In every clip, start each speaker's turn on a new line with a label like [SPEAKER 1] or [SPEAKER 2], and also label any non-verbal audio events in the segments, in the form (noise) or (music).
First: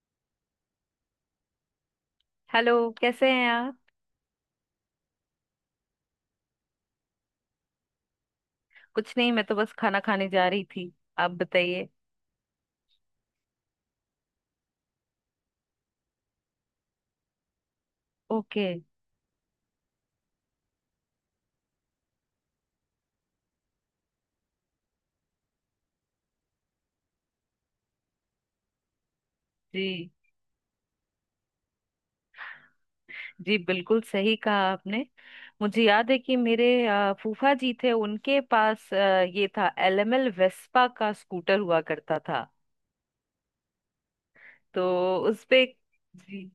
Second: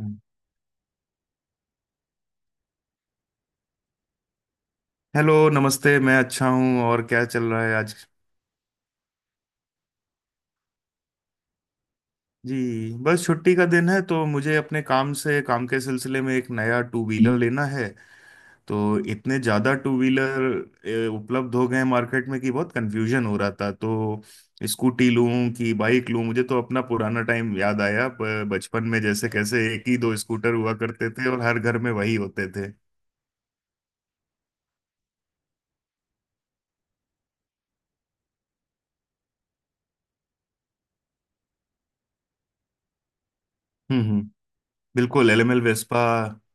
[SPEAKER 1] हम्म।
[SPEAKER 2] Hello, कैसे हैं आप?
[SPEAKER 1] हेलो, नमस्ते। मैं अच्छा हूँ। और क्या चल रहा है आज?
[SPEAKER 2] कुछ नहीं, मैं तो बस खाना खाने जा रही थी। आप बताइए।
[SPEAKER 1] जी, बस छुट्टी का दिन है, तो मुझे अपने काम से काम के सिलसिले में एक नया टू व्हीलर लेना है।
[SPEAKER 2] ओके।
[SPEAKER 1] तो इतने ज़्यादा टू व्हीलर उपलब्ध हो गए हैं मार्केट में कि बहुत कंफ्यूजन हो रहा था, तो स्कूटी लूँ कि बाइक लूँ। मुझे तो अपना पुराना टाइम याद आया। बचपन में जैसे कैसे एक ही
[SPEAKER 2] जी।
[SPEAKER 1] दो स्कूटर हुआ करते थे और हर घर में वही होते थे।
[SPEAKER 2] जी, बिल्कुल सही कहा आपने। मुझे याद है कि मेरे फूफा जी थे, उनके पास ये था, एलएमएल वेस्पा का स्कूटर हुआ करता था।
[SPEAKER 1] हम्म।
[SPEAKER 2] तो
[SPEAKER 1] बिल्कुल, एलएमएल
[SPEAKER 2] उसपे।
[SPEAKER 1] वेस्पा।
[SPEAKER 2] जी।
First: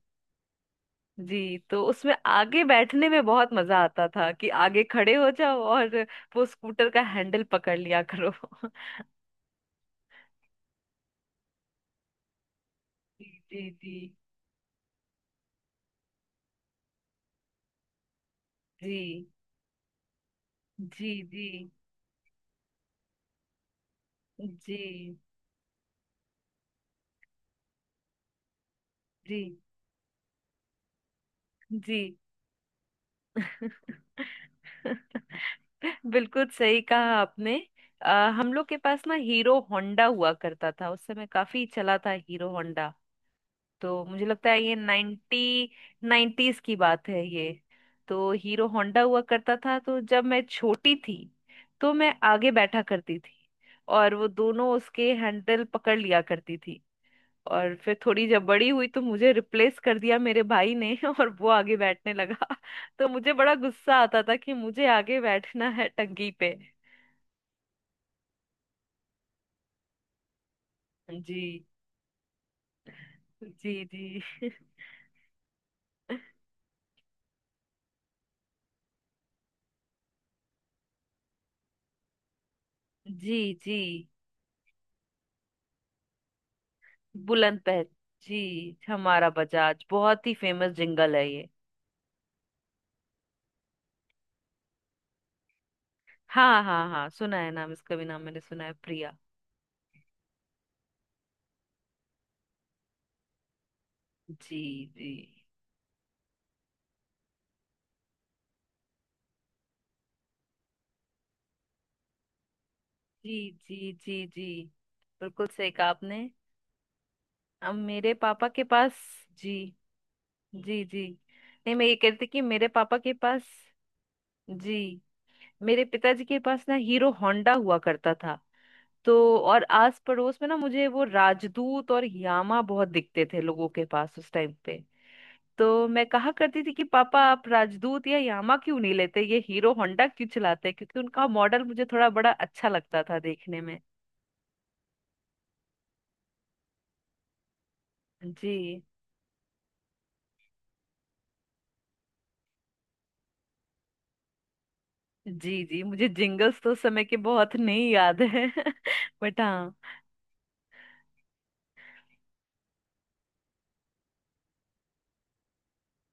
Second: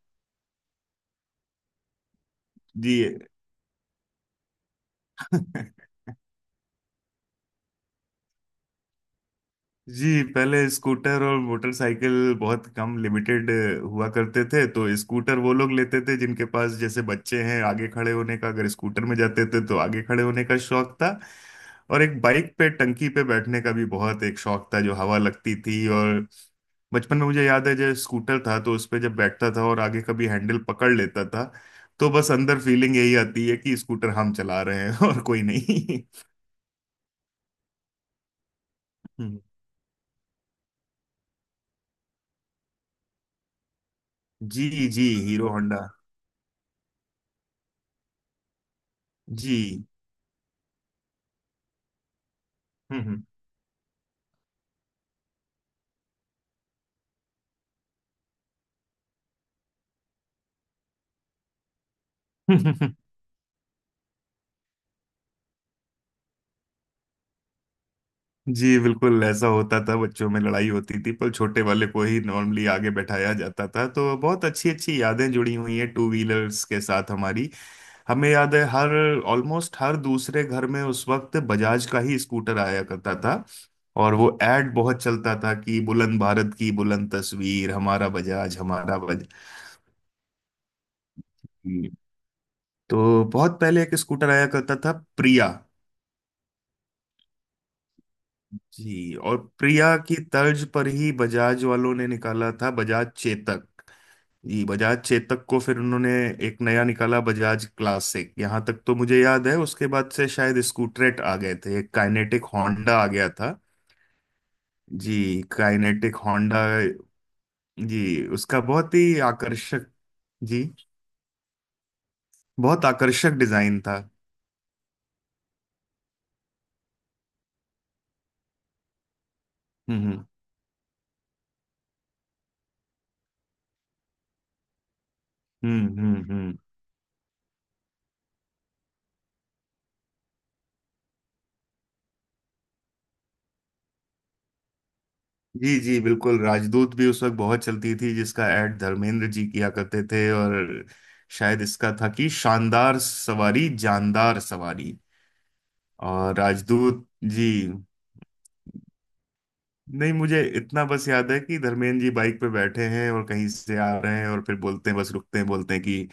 [SPEAKER 2] जी, तो उसमें आगे बैठने
[SPEAKER 1] जी।
[SPEAKER 2] में बहुत मजा आता था कि आगे खड़े हो जाओ
[SPEAKER 1] (laughs)
[SPEAKER 2] और वो स्कूटर का हैंडल पकड़ लिया करो। (laughs)
[SPEAKER 1] जी, पहले स्कूटर और मोटरसाइकिल बहुत कम, लिमिटेड
[SPEAKER 2] जी। जी।
[SPEAKER 1] हुआ करते थे। तो स्कूटर वो लोग लेते थे जिनके पास जैसे बच्चे हैं, आगे खड़े होने का, अगर स्कूटर में
[SPEAKER 2] जी
[SPEAKER 1] जाते थे तो आगे खड़े होने का शौक
[SPEAKER 2] जी।
[SPEAKER 1] था।
[SPEAKER 2] जी
[SPEAKER 1] और एक बाइक पे टंकी पे बैठने का भी बहुत एक
[SPEAKER 2] जी।
[SPEAKER 1] शौक
[SPEAKER 2] जी
[SPEAKER 1] था, जो हवा लगती थी। और बचपन में मुझे याद है जब स्कूटर था तो उस पे जब
[SPEAKER 2] जी
[SPEAKER 1] बैठता था और आगे कभी हैंडल पकड़ लेता था,
[SPEAKER 2] जी।
[SPEAKER 1] तो बस अंदर फीलिंग यही आती है कि
[SPEAKER 2] (laughs)
[SPEAKER 1] स्कूटर हम चला रहे हैं और कोई नहीं। (laughs)
[SPEAKER 2] बिल्कुल सही कहा आपने। हम लोग के पास ना
[SPEAKER 1] हम्म।
[SPEAKER 2] हीरो होंडा हुआ करता था, उस समय काफी चला था हीरो होंडा। तो मुझे लगता है
[SPEAKER 1] जी
[SPEAKER 2] ये
[SPEAKER 1] जी, हीरो होंडा।
[SPEAKER 2] नाइन्टीज की बात है ये। तो हीरो होंडा हुआ करता था,
[SPEAKER 1] जी।
[SPEAKER 2] तो जब मैं छोटी थी तो मैं आगे बैठा करती
[SPEAKER 1] हम्म।
[SPEAKER 2] थी, और वो दोनों उसके हैंडल पकड़ लिया करती थी। और फिर थोड़ी जब बड़ी हुई तो मुझे रिप्लेस कर दिया मेरे भाई ने, (laughs) और वो आगे बैठने लगा। (laughs)
[SPEAKER 1] (laughs)
[SPEAKER 2] तो मुझे बड़ा गुस्सा आता था कि मुझे आगे बैठना है टंकी पे।
[SPEAKER 1] जी, बिल्कुल ऐसा होता था। बच्चों में लड़ाई होती थी, पर
[SPEAKER 2] जी।
[SPEAKER 1] छोटे वाले को ही नॉर्मली आगे बैठाया जाता
[SPEAKER 2] जी
[SPEAKER 1] था।
[SPEAKER 2] जी।
[SPEAKER 1] तो बहुत
[SPEAKER 2] (laughs)
[SPEAKER 1] अच्छी अच्छी यादें जुड़ी हुई हैं टू व्हीलर्स के साथ हमारी। हमें याद है हर ऑलमोस्ट हर दूसरे घर में उस वक्त बजाज का ही स्कूटर आया करता
[SPEAKER 2] जी
[SPEAKER 1] था।
[SPEAKER 2] जी।
[SPEAKER 1] और वो एड बहुत चलता था कि बुलंद भारत की बुलंद
[SPEAKER 2] बुलंद
[SPEAKER 1] तस्वीर,
[SPEAKER 2] पहल।
[SPEAKER 1] हमारा
[SPEAKER 2] जी,
[SPEAKER 1] बजाज हमारा बजाज।
[SPEAKER 2] हमारा बजाज बहुत ही फेमस जिंगल है ये।
[SPEAKER 1] तो बहुत पहले एक स्कूटर आया करता था, प्रिया।
[SPEAKER 2] हाँ हाँ हाँ, सुना है नाम, इसका भी नाम मैंने सुना है,
[SPEAKER 1] जी,
[SPEAKER 2] प्रिया।
[SPEAKER 1] और प्रिया की तर्ज पर ही बजाज वालों ने निकाला था बजाज चेतक।
[SPEAKER 2] जी
[SPEAKER 1] जी, बजाज
[SPEAKER 2] जी।
[SPEAKER 1] चेतक को फिर उन्होंने एक नया निकाला, बजाज क्लासिक। यहाँ तक तो मुझे याद है। उसके बाद से शायद स्कूटरेट आ गए थे। एक काइनेटिक होंडा आ गया
[SPEAKER 2] जी।
[SPEAKER 1] था।
[SPEAKER 2] जी जी जी।
[SPEAKER 1] जी,
[SPEAKER 2] बिल्कुल सही कहा
[SPEAKER 1] काइनेटिक
[SPEAKER 2] आपने।
[SPEAKER 1] होंडा।
[SPEAKER 2] अब मेरे
[SPEAKER 1] जी,
[SPEAKER 2] पापा
[SPEAKER 1] उसका
[SPEAKER 2] के पास।
[SPEAKER 1] बहुत ही
[SPEAKER 2] जी।
[SPEAKER 1] आकर्षक, जी,
[SPEAKER 2] जी जी। नहीं, मैं ये कहती कि मेरे
[SPEAKER 1] बहुत
[SPEAKER 2] पापा के
[SPEAKER 1] आकर्षक
[SPEAKER 2] पास।
[SPEAKER 1] डिजाइन था।
[SPEAKER 2] जी। मेरे पिताजी के पास ना हीरो होंडा हुआ करता था। तो। और आस
[SPEAKER 1] हम्म
[SPEAKER 2] पड़ोस में ना मुझे वो राजदूत और यामा बहुत दिखते थे लोगों के पास उस टाइम पे।
[SPEAKER 1] हम्म
[SPEAKER 2] तो मैं
[SPEAKER 1] हम्म
[SPEAKER 2] कहा
[SPEAKER 1] हम्म हम्म।
[SPEAKER 2] करती थी कि पापा, आप राजदूत या यामा क्यों नहीं लेते, ये हीरो होंडा क्यों चलाते हैं? क्योंकि उनका मॉडल मुझे थोड़ा बड़ा अच्छा लगता था देखने में।
[SPEAKER 1] जी जी, बिल्कुल। राजदूत भी उस वक्त बहुत चलती थी, जिसका ऐड
[SPEAKER 2] जी
[SPEAKER 1] धर्मेंद्र जी किया करते थे। और शायद इसका था कि शानदार सवारी जानदार सवारी।
[SPEAKER 2] जी। जी, मुझे
[SPEAKER 1] और
[SPEAKER 2] जिंगल्स तो उस समय
[SPEAKER 1] राजदूत,
[SPEAKER 2] के
[SPEAKER 1] जी,
[SPEAKER 2] बहुत नहीं याद है। (laughs) बट हाँ।
[SPEAKER 1] नहीं, मुझे इतना बस याद है कि धर्मेंद्र जी बाइक पे बैठे हैं और कहीं से आ रहे हैं, और फिर बोलते हैं, बस रुकते हैं बोलते हैं कि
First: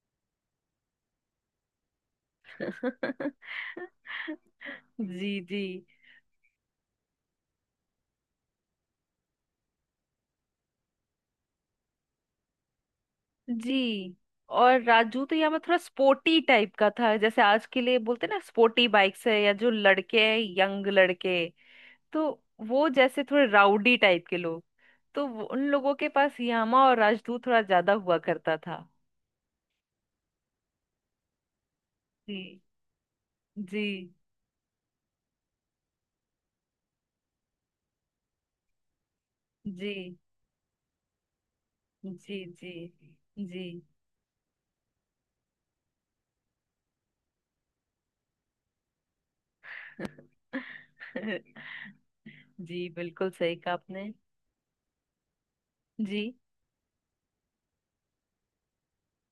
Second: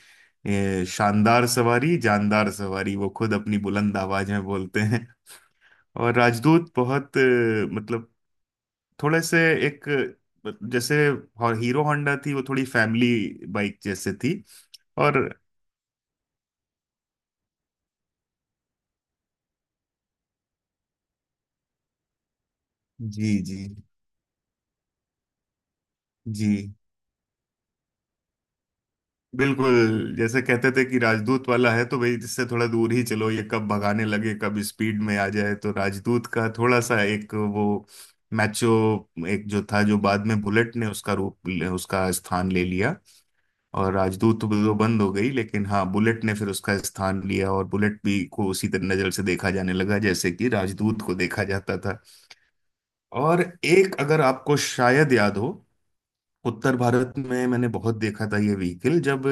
[SPEAKER 1] शानदार सवारी जानदार सवारी। वो खुद
[SPEAKER 2] (laughs)
[SPEAKER 1] अपनी बुलंद आवाज में बोलते हैं।
[SPEAKER 2] जी जी।
[SPEAKER 1] और राजदूत बहुत, मतलब थोड़े से एक, जैसे, और हीरो होंडा थी वो थोड़ी फैमिली बाइक जैसे
[SPEAKER 2] जी।
[SPEAKER 1] थी।
[SPEAKER 2] और
[SPEAKER 1] और
[SPEAKER 2] राजू तो यहाँ में थोड़ा स्पोर्टी टाइप का था, जैसे आज के लिए बोलते ना स्पोर्टी बाइक्स है, या जो लड़के हैं यंग लड़के। तो वो जैसे
[SPEAKER 1] जी
[SPEAKER 2] थोड़े
[SPEAKER 1] जी
[SPEAKER 2] राउडी टाइप के लोग। तो उन लोगों के पास
[SPEAKER 1] जी,
[SPEAKER 2] यामा और राजदूत थोड़ा ज्यादा हुआ करता था।
[SPEAKER 1] बिल्कुल, जैसे कहते थे कि राजदूत वाला है तो भाई इससे
[SPEAKER 2] जी।
[SPEAKER 1] थोड़ा दूर ही चलो, ये कब भगाने
[SPEAKER 2] जी।
[SPEAKER 1] लगे कब स्पीड में आ जाए। तो राजदूत का थोड़ा सा एक वो मैचो, एक जो था जो
[SPEAKER 2] जी।
[SPEAKER 1] बाद में बुलेट ने उसका रूप, उसका
[SPEAKER 2] जी।
[SPEAKER 1] स्थान ले
[SPEAKER 2] जी
[SPEAKER 1] लिया।
[SPEAKER 2] जी।
[SPEAKER 1] और राजदूत तो वो बंद हो गई, लेकिन हाँ, बुलेट ने फिर उसका स्थान लिया। और बुलेट भी को उसी तरह नजर से देखा जाने लगा जैसे कि राजदूत को देखा
[SPEAKER 2] (laughs)
[SPEAKER 1] जाता था।
[SPEAKER 2] जी, बिल्कुल
[SPEAKER 1] और
[SPEAKER 2] सही कहा
[SPEAKER 1] एक,
[SPEAKER 2] आपने।
[SPEAKER 1] अगर आपको शायद याद हो,
[SPEAKER 2] जी।
[SPEAKER 1] उत्तर भारत में मैंने बहुत देखा था ये व्हीकल जब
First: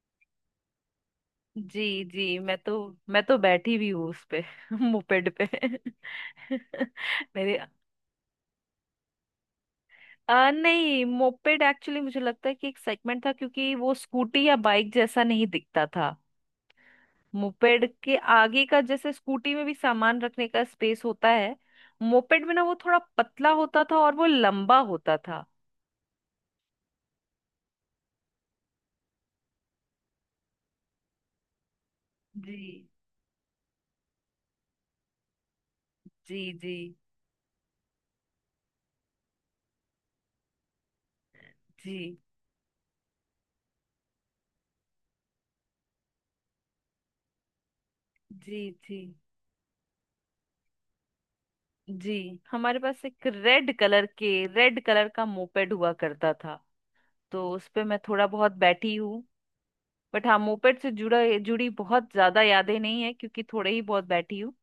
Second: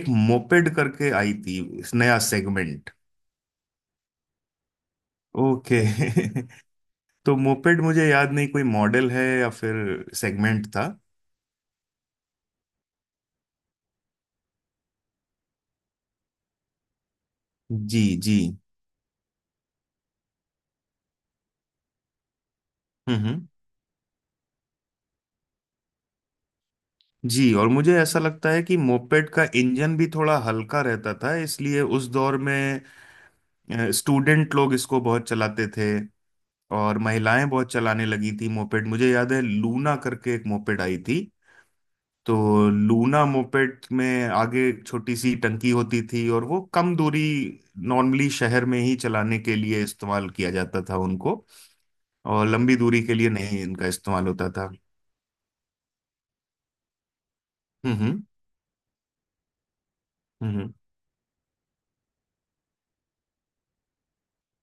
[SPEAKER 1] एक मोपेड करके आई थी, इस
[SPEAKER 2] जी।
[SPEAKER 1] नया सेगमेंट।
[SPEAKER 2] मैं तो बैठी भी हूँ उस पे। (laughs) मोपेड पे।
[SPEAKER 1] ओके।
[SPEAKER 2] (laughs)
[SPEAKER 1] (laughs) तो
[SPEAKER 2] मेरे
[SPEAKER 1] मोपेड, मुझे याद नहीं कोई मॉडल है या फिर सेगमेंट था।
[SPEAKER 2] नहीं, मोपेड एक्चुअली मुझे लगता है कि एक सेगमेंट था, क्योंकि वो स्कूटी या बाइक जैसा नहीं दिखता था। मोपेड
[SPEAKER 1] जी
[SPEAKER 2] के
[SPEAKER 1] जी।
[SPEAKER 2] आगे का, जैसे स्कूटी में भी सामान रखने का स्पेस होता है, मोपेड में ना वो थोड़ा
[SPEAKER 1] हम्म हम्म।
[SPEAKER 2] पतला होता था और वो लंबा होता था।
[SPEAKER 1] जी, और मुझे ऐसा लगता है कि मोपेड का इंजन भी थोड़ा हल्का रहता था, इसलिए उस दौर में
[SPEAKER 2] जी।
[SPEAKER 1] स्टूडेंट लोग इसको बहुत चलाते थे।
[SPEAKER 2] जी। जी
[SPEAKER 1] और महिलाएं बहुत चलाने लगी थी मोपेड। मुझे याद है लूना करके एक मोपेड आई थी।
[SPEAKER 2] जी।
[SPEAKER 1] तो लूना मोपेड में आगे एक छोटी सी टंकी होती थी, और वो कम दूरी, नॉर्मली
[SPEAKER 2] जी
[SPEAKER 1] शहर में ही
[SPEAKER 2] जी।
[SPEAKER 1] चलाने के लिए इस्तेमाल किया जाता था उनको।
[SPEAKER 2] जी।
[SPEAKER 1] और लंबी
[SPEAKER 2] हमारे पास
[SPEAKER 1] दूरी के
[SPEAKER 2] एक
[SPEAKER 1] लिए नहीं इनका इस्तेमाल होता था।
[SPEAKER 2] रेड कलर का मोपेड हुआ करता था। तो उस पे
[SPEAKER 1] हम्म
[SPEAKER 2] मैं
[SPEAKER 1] हम्म
[SPEAKER 2] थोड़ा बहुत बैठी हूँ। बट हाँ,
[SPEAKER 1] हम्म।
[SPEAKER 2] मोपेड से जुड़ा जुड़ी बहुत ज्यादा यादें नहीं है, क्योंकि थोड़े ही बहुत बैठी हूँ।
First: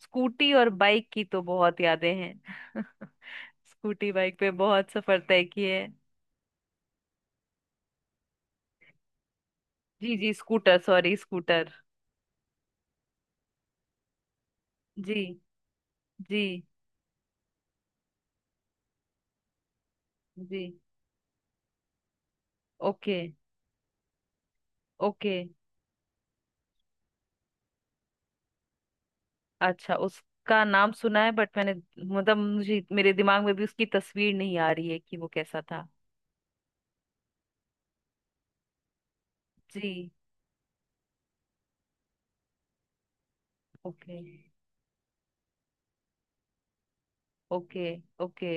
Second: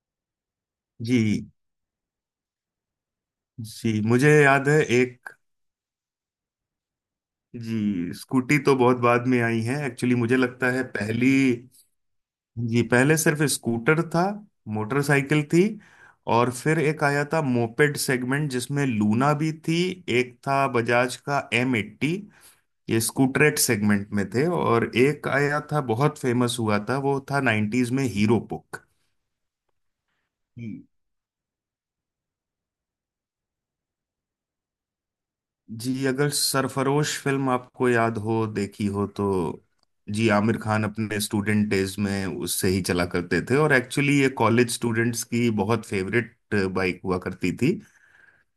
[SPEAKER 2] स्कूटी और बाइक
[SPEAKER 1] जी
[SPEAKER 2] की तो बहुत यादें हैं। (laughs)
[SPEAKER 1] जी,
[SPEAKER 2] स्कूटी
[SPEAKER 1] मुझे
[SPEAKER 2] बाइक पे
[SPEAKER 1] याद है
[SPEAKER 2] बहुत सफर
[SPEAKER 1] एक,
[SPEAKER 2] तय किए हैं।
[SPEAKER 1] जी, स्कूटी तो बहुत बाद में आई है एक्चुअली,
[SPEAKER 2] जी जी
[SPEAKER 1] मुझे लगता
[SPEAKER 2] स्कूटर
[SPEAKER 1] है
[SPEAKER 2] सॉरी
[SPEAKER 1] पहली,
[SPEAKER 2] स्कूटर।
[SPEAKER 1] जी, पहले सिर्फ स्कूटर था,
[SPEAKER 2] जी
[SPEAKER 1] मोटरसाइकिल थी। और
[SPEAKER 2] जी।
[SPEAKER 1] फिर एक आया था मोपेड सेगमेंट, जिसमें लूना भी थी। एक
[SPEAKER 2] जी।
[SPEAKER 1] था बजाज का M80। ये
[SPEAKER 2] ओके।
[SPEAKER 1] स्कूटरेट सेगमेंट में थे। और एक
[SPEAKER 2] ओके,
[SPEAKER 1] आया था, बहुत फेमस हुआ था, वो था 90s में, हीरो पुक।
[SPEAKER 2] अच्छा, उसका नाम सुना है, बट मैंने, मतलब मुझे, मेरे दिमाग में भी उसकी तस्वीर नहीं आ रही है कि वो कैसा था।
[SPEAKER 1] जी, अगर सरफरोश फिल्म आपको याद हो, देखी हो तो,
[SPEAKER 2] जी।
[SPEAKER 1] जी, आमिर खान अपने स्टूडेंट डेज में उससे ही चला करते थे। और
[SPEAKER 2] ओके।
[SPEAKER 1] एक्चुअली ये कॉलेज स्टूडेंट्स की बहुत फेवरेट बाइक हुआ करती थी।
[SPEAKER 2] ओके। ओके,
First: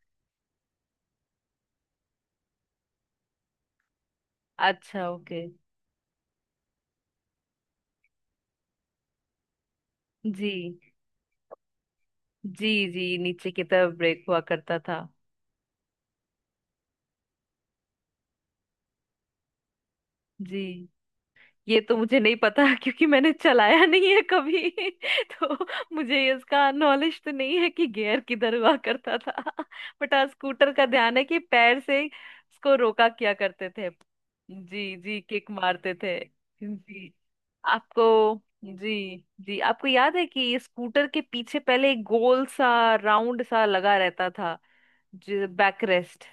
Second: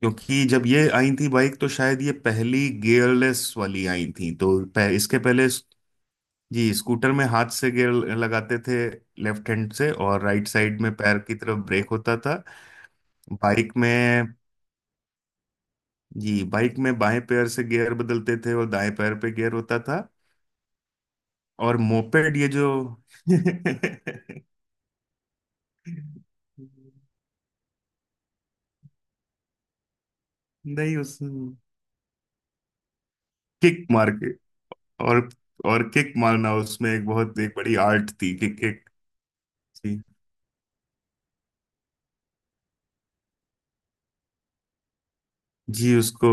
[SPEAKER 1] क्योंकि जब ये आई थी बाइक, तो शायद ये पहली गियरलेस वाली आई थी। तो
[SPEAKER 2] अच्छा,
[SPEAKER 1] इसके
[SPEAKER 2] ओके।
[SPEAKER 1] पहले जी, स्कूटर में हाथ से गियर लगाते थे, लेफ्ट हैंड से, और राइट
[SPEAKER 2] जी
[SPEAKER 1] साइड में पैर की तरफ ब्रेक होता था।
[SPEAKER 2] जी, जी नीचे की
[SPEAKER 1] बाइक
[SPEAKER 2] तरफ ब्रेक
[SPEAKER 1] में,
[SPEAKER 2] हुआ करता था।
[SPEAKER 1] जी, बाइक में बाएं पैर से गियर बदलते थे और दाएं पैर पे गियर होता था।
[SPEAKER 2] जी,
[SPEAKER 1] और
[SPEAKER 2] ये तो मुझे नहीं
[SPEAKER 1] मोपेड ये
[SPEAKER 2] पता,
[SPEAKER 1] जो
[SPEAKER 2] (laughs) क्योंकि
[SPEAKER 1] (laughs)
[SPEAKER 2] मैंने चलाया नहीं है
[SPEAKER 1] नहीं,
[SPEAKER 2] कभी। (laughs) तो मुझे इसका नॉलेज तो नहीं है कि गियर किधर हुआ करता था। (laughs) बट हाँ, स्कूटर का ध्यान
[SPEAKER 1] उस
[SPEAKER 2] है कि पैर से उसको रोका किया करते
[SPEAKER 1] किक
[SPEAKER 2] थे।
[SPEAKER 1] मार के,
[SPEAKER 2] जी जी,
[SPEAKER 1] और
[SPEAKER 2] किक
[SPEAKER 1] और
[SPEAKER 2] मारते
[SPEAKER 1] किक
[SPEAKER 2] थे।
[SPEAKER 1] मारना उसमें एक
[SPEAKER 2] जी।
[SPEAKER 1] बहुत, एक बड़ी
[SPEAKER 2] आपको।
[SPEAKER 1] आर्ट थी कि किक।
[SPEAKER 2] जी। जी, आपको
[SPEAKER 1] जी
[SPEAKER 2] याद है कि स्कूटर के पीछे पहले एक गोल सा राउंड सा लगा रहता था, बैक
[SPEAKER 1] जी,
[SPEAKER 2] रेस्ट?
[SPEAKER 1] उसको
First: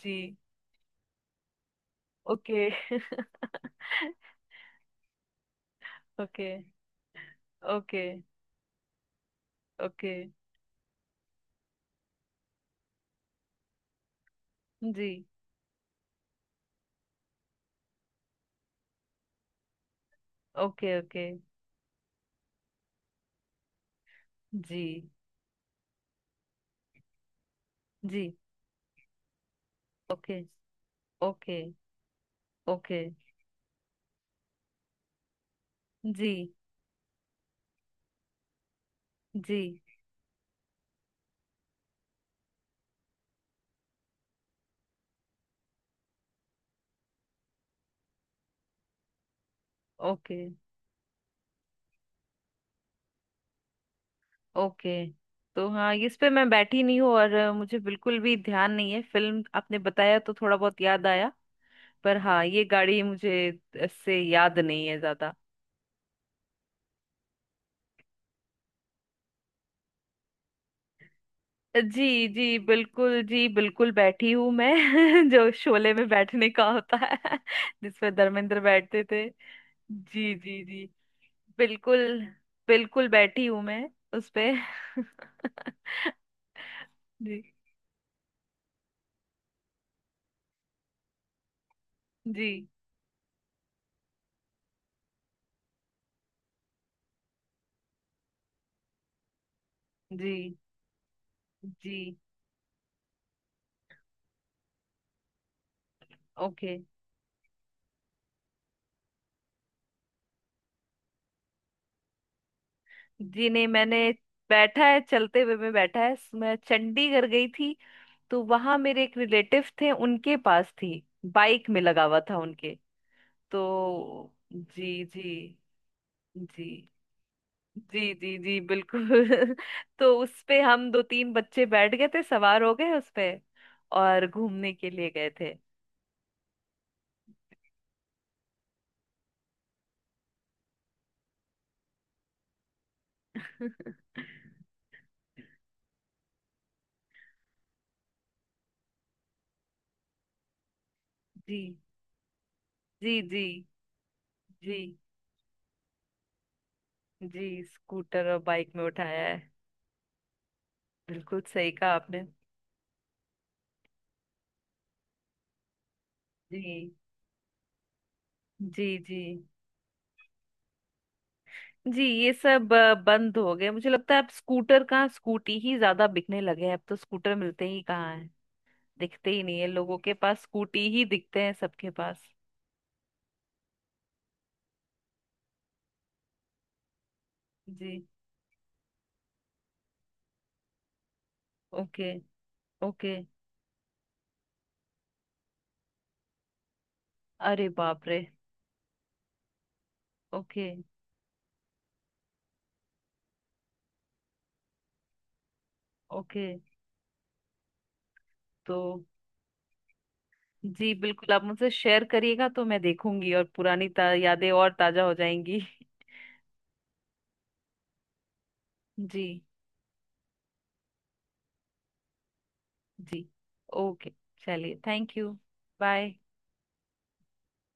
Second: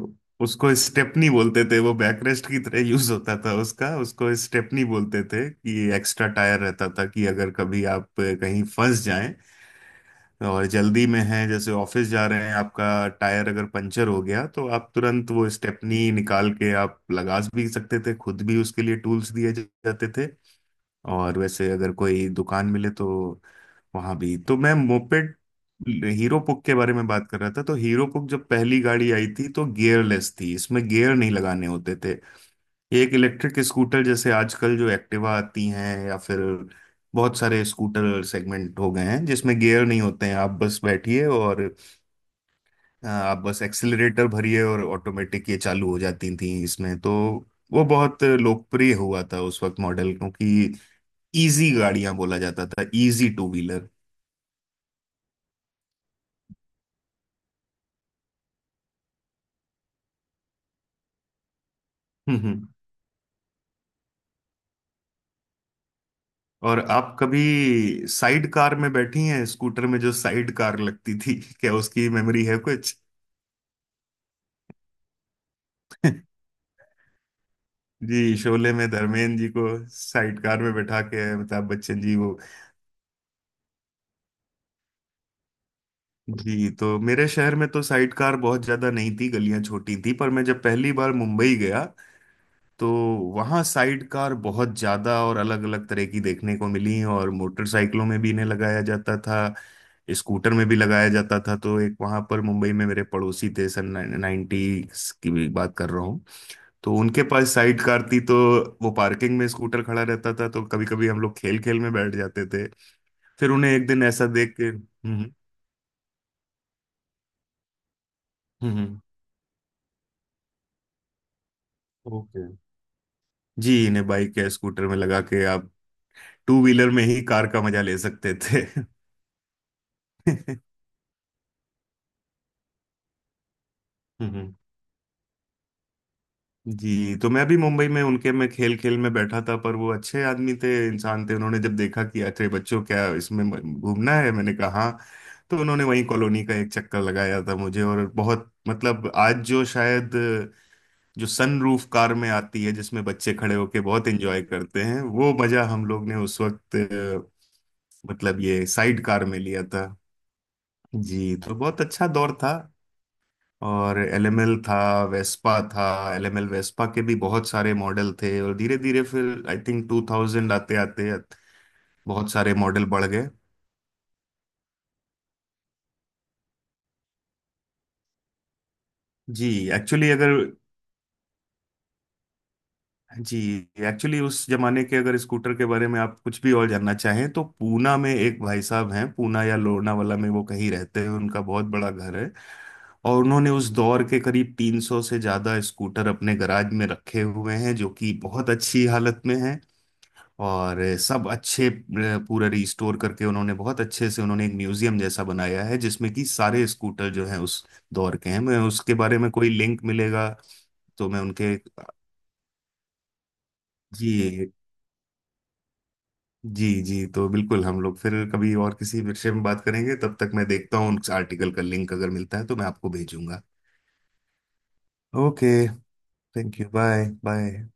[SPEAKER 2] जी।
[SPEAKER 1] उसको स्टेपनी बोलते थे, वो बैकरेस्ट की
[SPEAKER 2] ओके।
[SPEAKER 1] तरह यूज होता था उसका। उसको स्टेपनी बोलते थे कि एक्स्ट्रा
[SPEAKER 2] ओके।
[SPEAKER 1] टायर रहता था, कि अगर कभी
[SPEAKER 2] ओके।
[SPEAKER 1] आप कहीं फंस जाएं
[SPEAKER 2] ओके।
[SPEAKER 1] और जल्दी में है, जैसे ऑफिस जा रहे हैं, आपका टायर अगर पंचर हो गया, तो आप
[SPEAKER 2] जी।
[SPEAKER 1] तुरंत वो स्टेपनी निकाल के आप लगा भी सकते थे खुद भी। उसके लिए टूल्स दिए जाते थे।
[SPEAKER 2] ओके। ओके।
[SPEAKER 1] और वैसे अगर कोई दुकान मिले तो वहां भी। तो मैं
[SPEAKER 2] जी
[SPEAKER 1] मोपेड, हीरो पुक के बारे में बात कर रहा था, तो हीरो
[SPEAKER 2] जी।
[SPEAKER 1] पुक जब पहली गाड़ी आई थी तो गियरलेस
[SPEAKER 2] ओके।
[SPEAKER 1] थी, इसमें गियर नहीं
[SPEAKER 2] ओके।
[SPEAKER 1] लगाने होते थे।
[SPEAKER 2] ओके।
[SPEAKER 1] एक इलेक्ट्रिक स्कूटर जैसे आजकल जो एक्टिवा आती हैं, या
[SPEAKER 2] जी
[SPEAKER 1] फिर बहुत सारे स्कूटर सेगमेंट हो गए हैं जिसमें
[SPEAKER 2] जी।
[SPEAKER 1] गियर नहीं होते हैं, आप बस बैठिए और आप बस एक्सिलरेटर भरिए और ऑटोमेटिक ये चालू हो जाती थी। इसमें तो वो बहुत लोकप्रिय हुआ था उस वक्त मॉडल,
[SPEAKER 2] ओके।
[SPEAKER 1] क्योंकि इजी गाड़ियां बोला जाता था, इजी टू व्हीलर।
[SPEAKER 2] ओके। तो हाँ, इस पे मैं बैठी नहीं हूँ, और मुझे बिल्कुल भी ध्यान नहीं है। फिल्म आपने बताया तो थोड़ा बहुत याद आया, पर
[SPEAKER 1] हम्म
[SPEAKER 2] हाँ ये
[SPEAKER 1] हम्म।
[SPEAKER 2] गाड़ी मुझे इससे याद नहीं है ज्यादा।
[SPEAKER 1] और आप कभी साइड कार में बैठी हैं, स्कूटर में जो साइड कार लगती थी, क्या उसकी
[SPEAKER 2] जी
[SPEAKER 1] मेमोरी है
[SPEAKER 2] जी,
[SPEAKER 1] कुछ?
[SPEAKER 2] बिल्कुल, जी बिल्कुल, बैठी हूँ मैं। (laughs) जो शोले में
[SPEAKER 1] (laughs)
[SPEAKER 2] बैठने का होता है, (laughs) जिसपे
[SPEAKER 1] जी,
[SPEAKER 2] धर्मेंद्र
[SPEAKER 1] शोले में
[SPEAKER 2] बैठते थे।
[SPEAKER 1] धर्मेंद्र जी को
[SPEAKER 2] जी जी
[SPEAKER 1] साइडकार में
[SPEAKER 2] जी।
[SPEAKER 1] बैठा के अमिताभ बच्चन जी
[SPEAKER 2] बिल्कुल,
[SPEAKER 1] वो,
[SPEAKER 2] बिल्कुल बैठी हूं मैं उस पे। (laughs)
[SPEAKER 1] जी, तो मेरे
[SPEAKER 2] जी
[SPEAKER 1] शहर में तो साइडकार बहुत ज्यादा नहीं थी, गलियां छोटी थी। पर मैं जब पहली बार मुंबई गया,
[SPEAKER 2] जी।
[SPEAKER 1] तो वहाँ साइडकार बहुत ज्यादा और अलग अलग तरह की देखने को मिली। और मोटरसाइकिलों में भी इन्हें लगाया जाता था, स्कूटर
[SPEAKER 2] जी।
[SPEAKER 1] में भी लगाया जाता था। तो एक
[SPEAKER 2] जी
[SPEAKER 1] वहाँ पर मुंबई में मेरे पड़ोसी थे, सन 90s की भी बात कर रहा,
[SPEAKER 2] ओके।
[SPEAKER 1] तो उनके पास साइड कार थी। तो वो पार्किंग में स्कूटर खड़ा रहता था, तो कभी कभी हम लोग खेल खेल में बैठ जाते थे।
[SPEAKER 2] जी,
[SPEAKER 1] फिर
[SPEAKER 2] नहीं
[SPEAKER 1] उन्हें एक दिन
[SPEAKER 2] मैंने
[SPEAKER 1] ऐसा देख के
[SPEAKER 2] बैठा है,
[SPEAKER 1] हम्म।
[SPEAKER 2] चलते हुए में बैठा है। मैं चंडीगढ़ गई थी, तो वहां
[SPEAKER 1] हम्म।
[SPEAKER 2] मेरे एक रिलेटिव थे, उनके पास थी। बाइक में लगा हुआ था
[SPEAKER 1] ओके।
[SPEAKER 2] उनके।
[SPEAKER 1] जी, इन्हें
[SPEAKER 2] तो
[SPEAKER 1] बाइक या स्कूटर में
[SPEAKER 2] जी
[SPEAKER 1] लगा के
[SPEAKER 2] जी।
[SPEAKER 1] आप टू
[SPEAKER 2] जी।
[SPEAKER 1] व्हीलर में ही कार का मजा ले
[SPEAKER 2] जी
[SPEAKER 1] सकते
[SPEAKER 2] जी जी,
[SPEAKER 1] थे।
[SPEAKER 2] बिल्कुल। (laughs) तो उस पे
[SPEAKER 1] (laughs)
[SPEAKER 2] हम दो तीन बच्चे बैठ गए थे, सवार हो गए उस पे और
[SPEAKER 1] हम्म।
[SPEAKER 2] घूमने के लिए गए थे।
[SPEAKER 1] जी, तो मैं भी मुंबई में उनके में खेल खेल में बैठा था। पर वो अच्छे आदमी थे, इंसान थे, उन्होंने जब देखा कि अरे बच्चों क्या इसमें घूमना है, मैंने कहा
[SPEAKER 2] (laughs)
[SPEAKER 1] हाँ। तो उन्होंने वहीं कॉलोनी का एक चक्कर लगाया था मुझे। और बहुत, मतलब आज जो शायद, जो
[SPEAKER 2] जी।
[SPEAKER 1] सनरूफ कार में आती है, जिसमें
[SPEAKER 2] जी
[SPEAKER 1] बच्चे
[SPEAKER 2] जी।
[SPEAKER 1] खड़े होके बहुत एंजॉय
[SPEAKER 2] जी।
[SPEAKER 1] करते हैं, वो मजा हम लोग ने उस वक्त
[SPEAKER 2] जी स्कूटर और
[SPEAKER 1] मतलब ये
[SPEAKER 2] बाइक में
[SPEAKER 1] साइड कार
[SPEAKER 2] उठाया
[SPEAKER 1] में
[SPEAKER 2] है।
[SPEAKER 1] लिया था। जी,
[SPEAKER 2] बिल्कुल
[SPEAKER 1] तो
[SPEAKER 2] सही
[SPEAKER 1] बहुत
[SPEAKER 2] कहा
[SPEAKER 1] अच्छा
[SPEAKER 2] आपने।
[SPEAKER 1] दौर था। और एलएमएल था, वेस्पा था। एलएमएल वेस्पा
[SPEAKER 2] जी।
[SPEAKER 1] के भी बहुत सारे मॉडल थे। और धीरे
[SPEAKER 2] जी।
[SPEAKER 1] धीरे
[SPEAKER 2] जी,
[SPEAKER 1] फिर, आई थिंक, 2000 आते आते
[SPEAKER 2] जी
[SPEAKER 1] बहुत
[SPEAKER 2] ये
[SPEAKER 1] सारे
[SPEAKER 2] सब
[SPEAKER 1] मॉडल बढ़ गए।
[SPEAKER 2] बंद हो गए, मुझे लगता है। अब स्कूटर कहाँ, स्कूटी ही ज्यादा बिकने लगे हैं, अब तो स्कूटर मिलते ही कहाँ हैं, दिखते ही
[SPEAKER 1] जी,
[SPEAKER 2] नहीं है लोगों
[SPEAKER 1] एक्चुअली
[SPEAKER 2] के
[SPEAKER 1] अगर,
[SPEAKER 2] पास, स्कूटी ही दिखते हैं सबके पास।
[SPEAKER 1] जी, एक्चुअली उस जमाने के अगर स्कूटर के बारे में आप कुछ भी और जानना चाहें, तो पूना
[SPEAKER 2] जी।
[SPEAKER 1] में एक भाई साहब हैं, पूना या लोनावाला में वो कहीं रहते हैं, उनका बहुत बड़ा
[SPEAKER 2] ओके।
[SPEAKER 1] घर है।
[SPEAKER 2] ओके।
[SPEAKER 1] और उन्होंने उस दौर के करीब 300 से ज़्यादा स्कूटर अपने गराज में रखे हुए
[SPEAKER 2] अरे
[SPEAKER 1] हैं, जो
[SPEAKER 2] बाप
[SPEAKER 1] कि
[SPEAKER 2] रे।
[SPEAKER 1] बहुत अच्छी हालत में हैं।
[SPEAKER 2] ओके।
[SPEAKER 1] और सब अच्छे, पूरा रिस्टोर करके, उन्होंने बहुत अच्छे से, उन्होंने एक म्यूजियम जैसा बनाया है, जिसमें कि
[SPEAKER 2] ओके।
[SPEAKER 1] सारे स्कूटर जो हैं उस दौर के हैं। मैं
[SPEAKER 2] तो
[SPEAKER 1] उसके बारे में कोई लिंक मिलेगा
[SPEAKER 2] जी,
[SPEAKER 1] तो मैं
[SPEAKER 2] बिल्कुल आप
[SPEAKER 1] उनके,
[SPEAKER 2] मुझसे शेयर करिएगा तो मैं देखूंगी और पुरानी यादें
[SPEAKER 1] जी
[SPEAKER 2] और ताजा हो जाएंगी।
[SPEAKER 1] जी जी, तो बिल्कुल, हम लोग फिर कभी और किसी
[SPEAKER 2] जी
[SPEAKER 1] विषय में बात करेंगे। तब तक मैं देखता हूँ उस आर्टिकल का लिंक, अगर मिलता है तो मैं आपको
[SPEAKER 2] जी।
[SPEAKER 1] भेजूंगा।
[SPEAKER 2] ओके। चलिए, thank you.
[SPEAKER 1] Okay,
[SPEAKER 2] bye.
[SPEAKER 1] Thank you. Bye bye.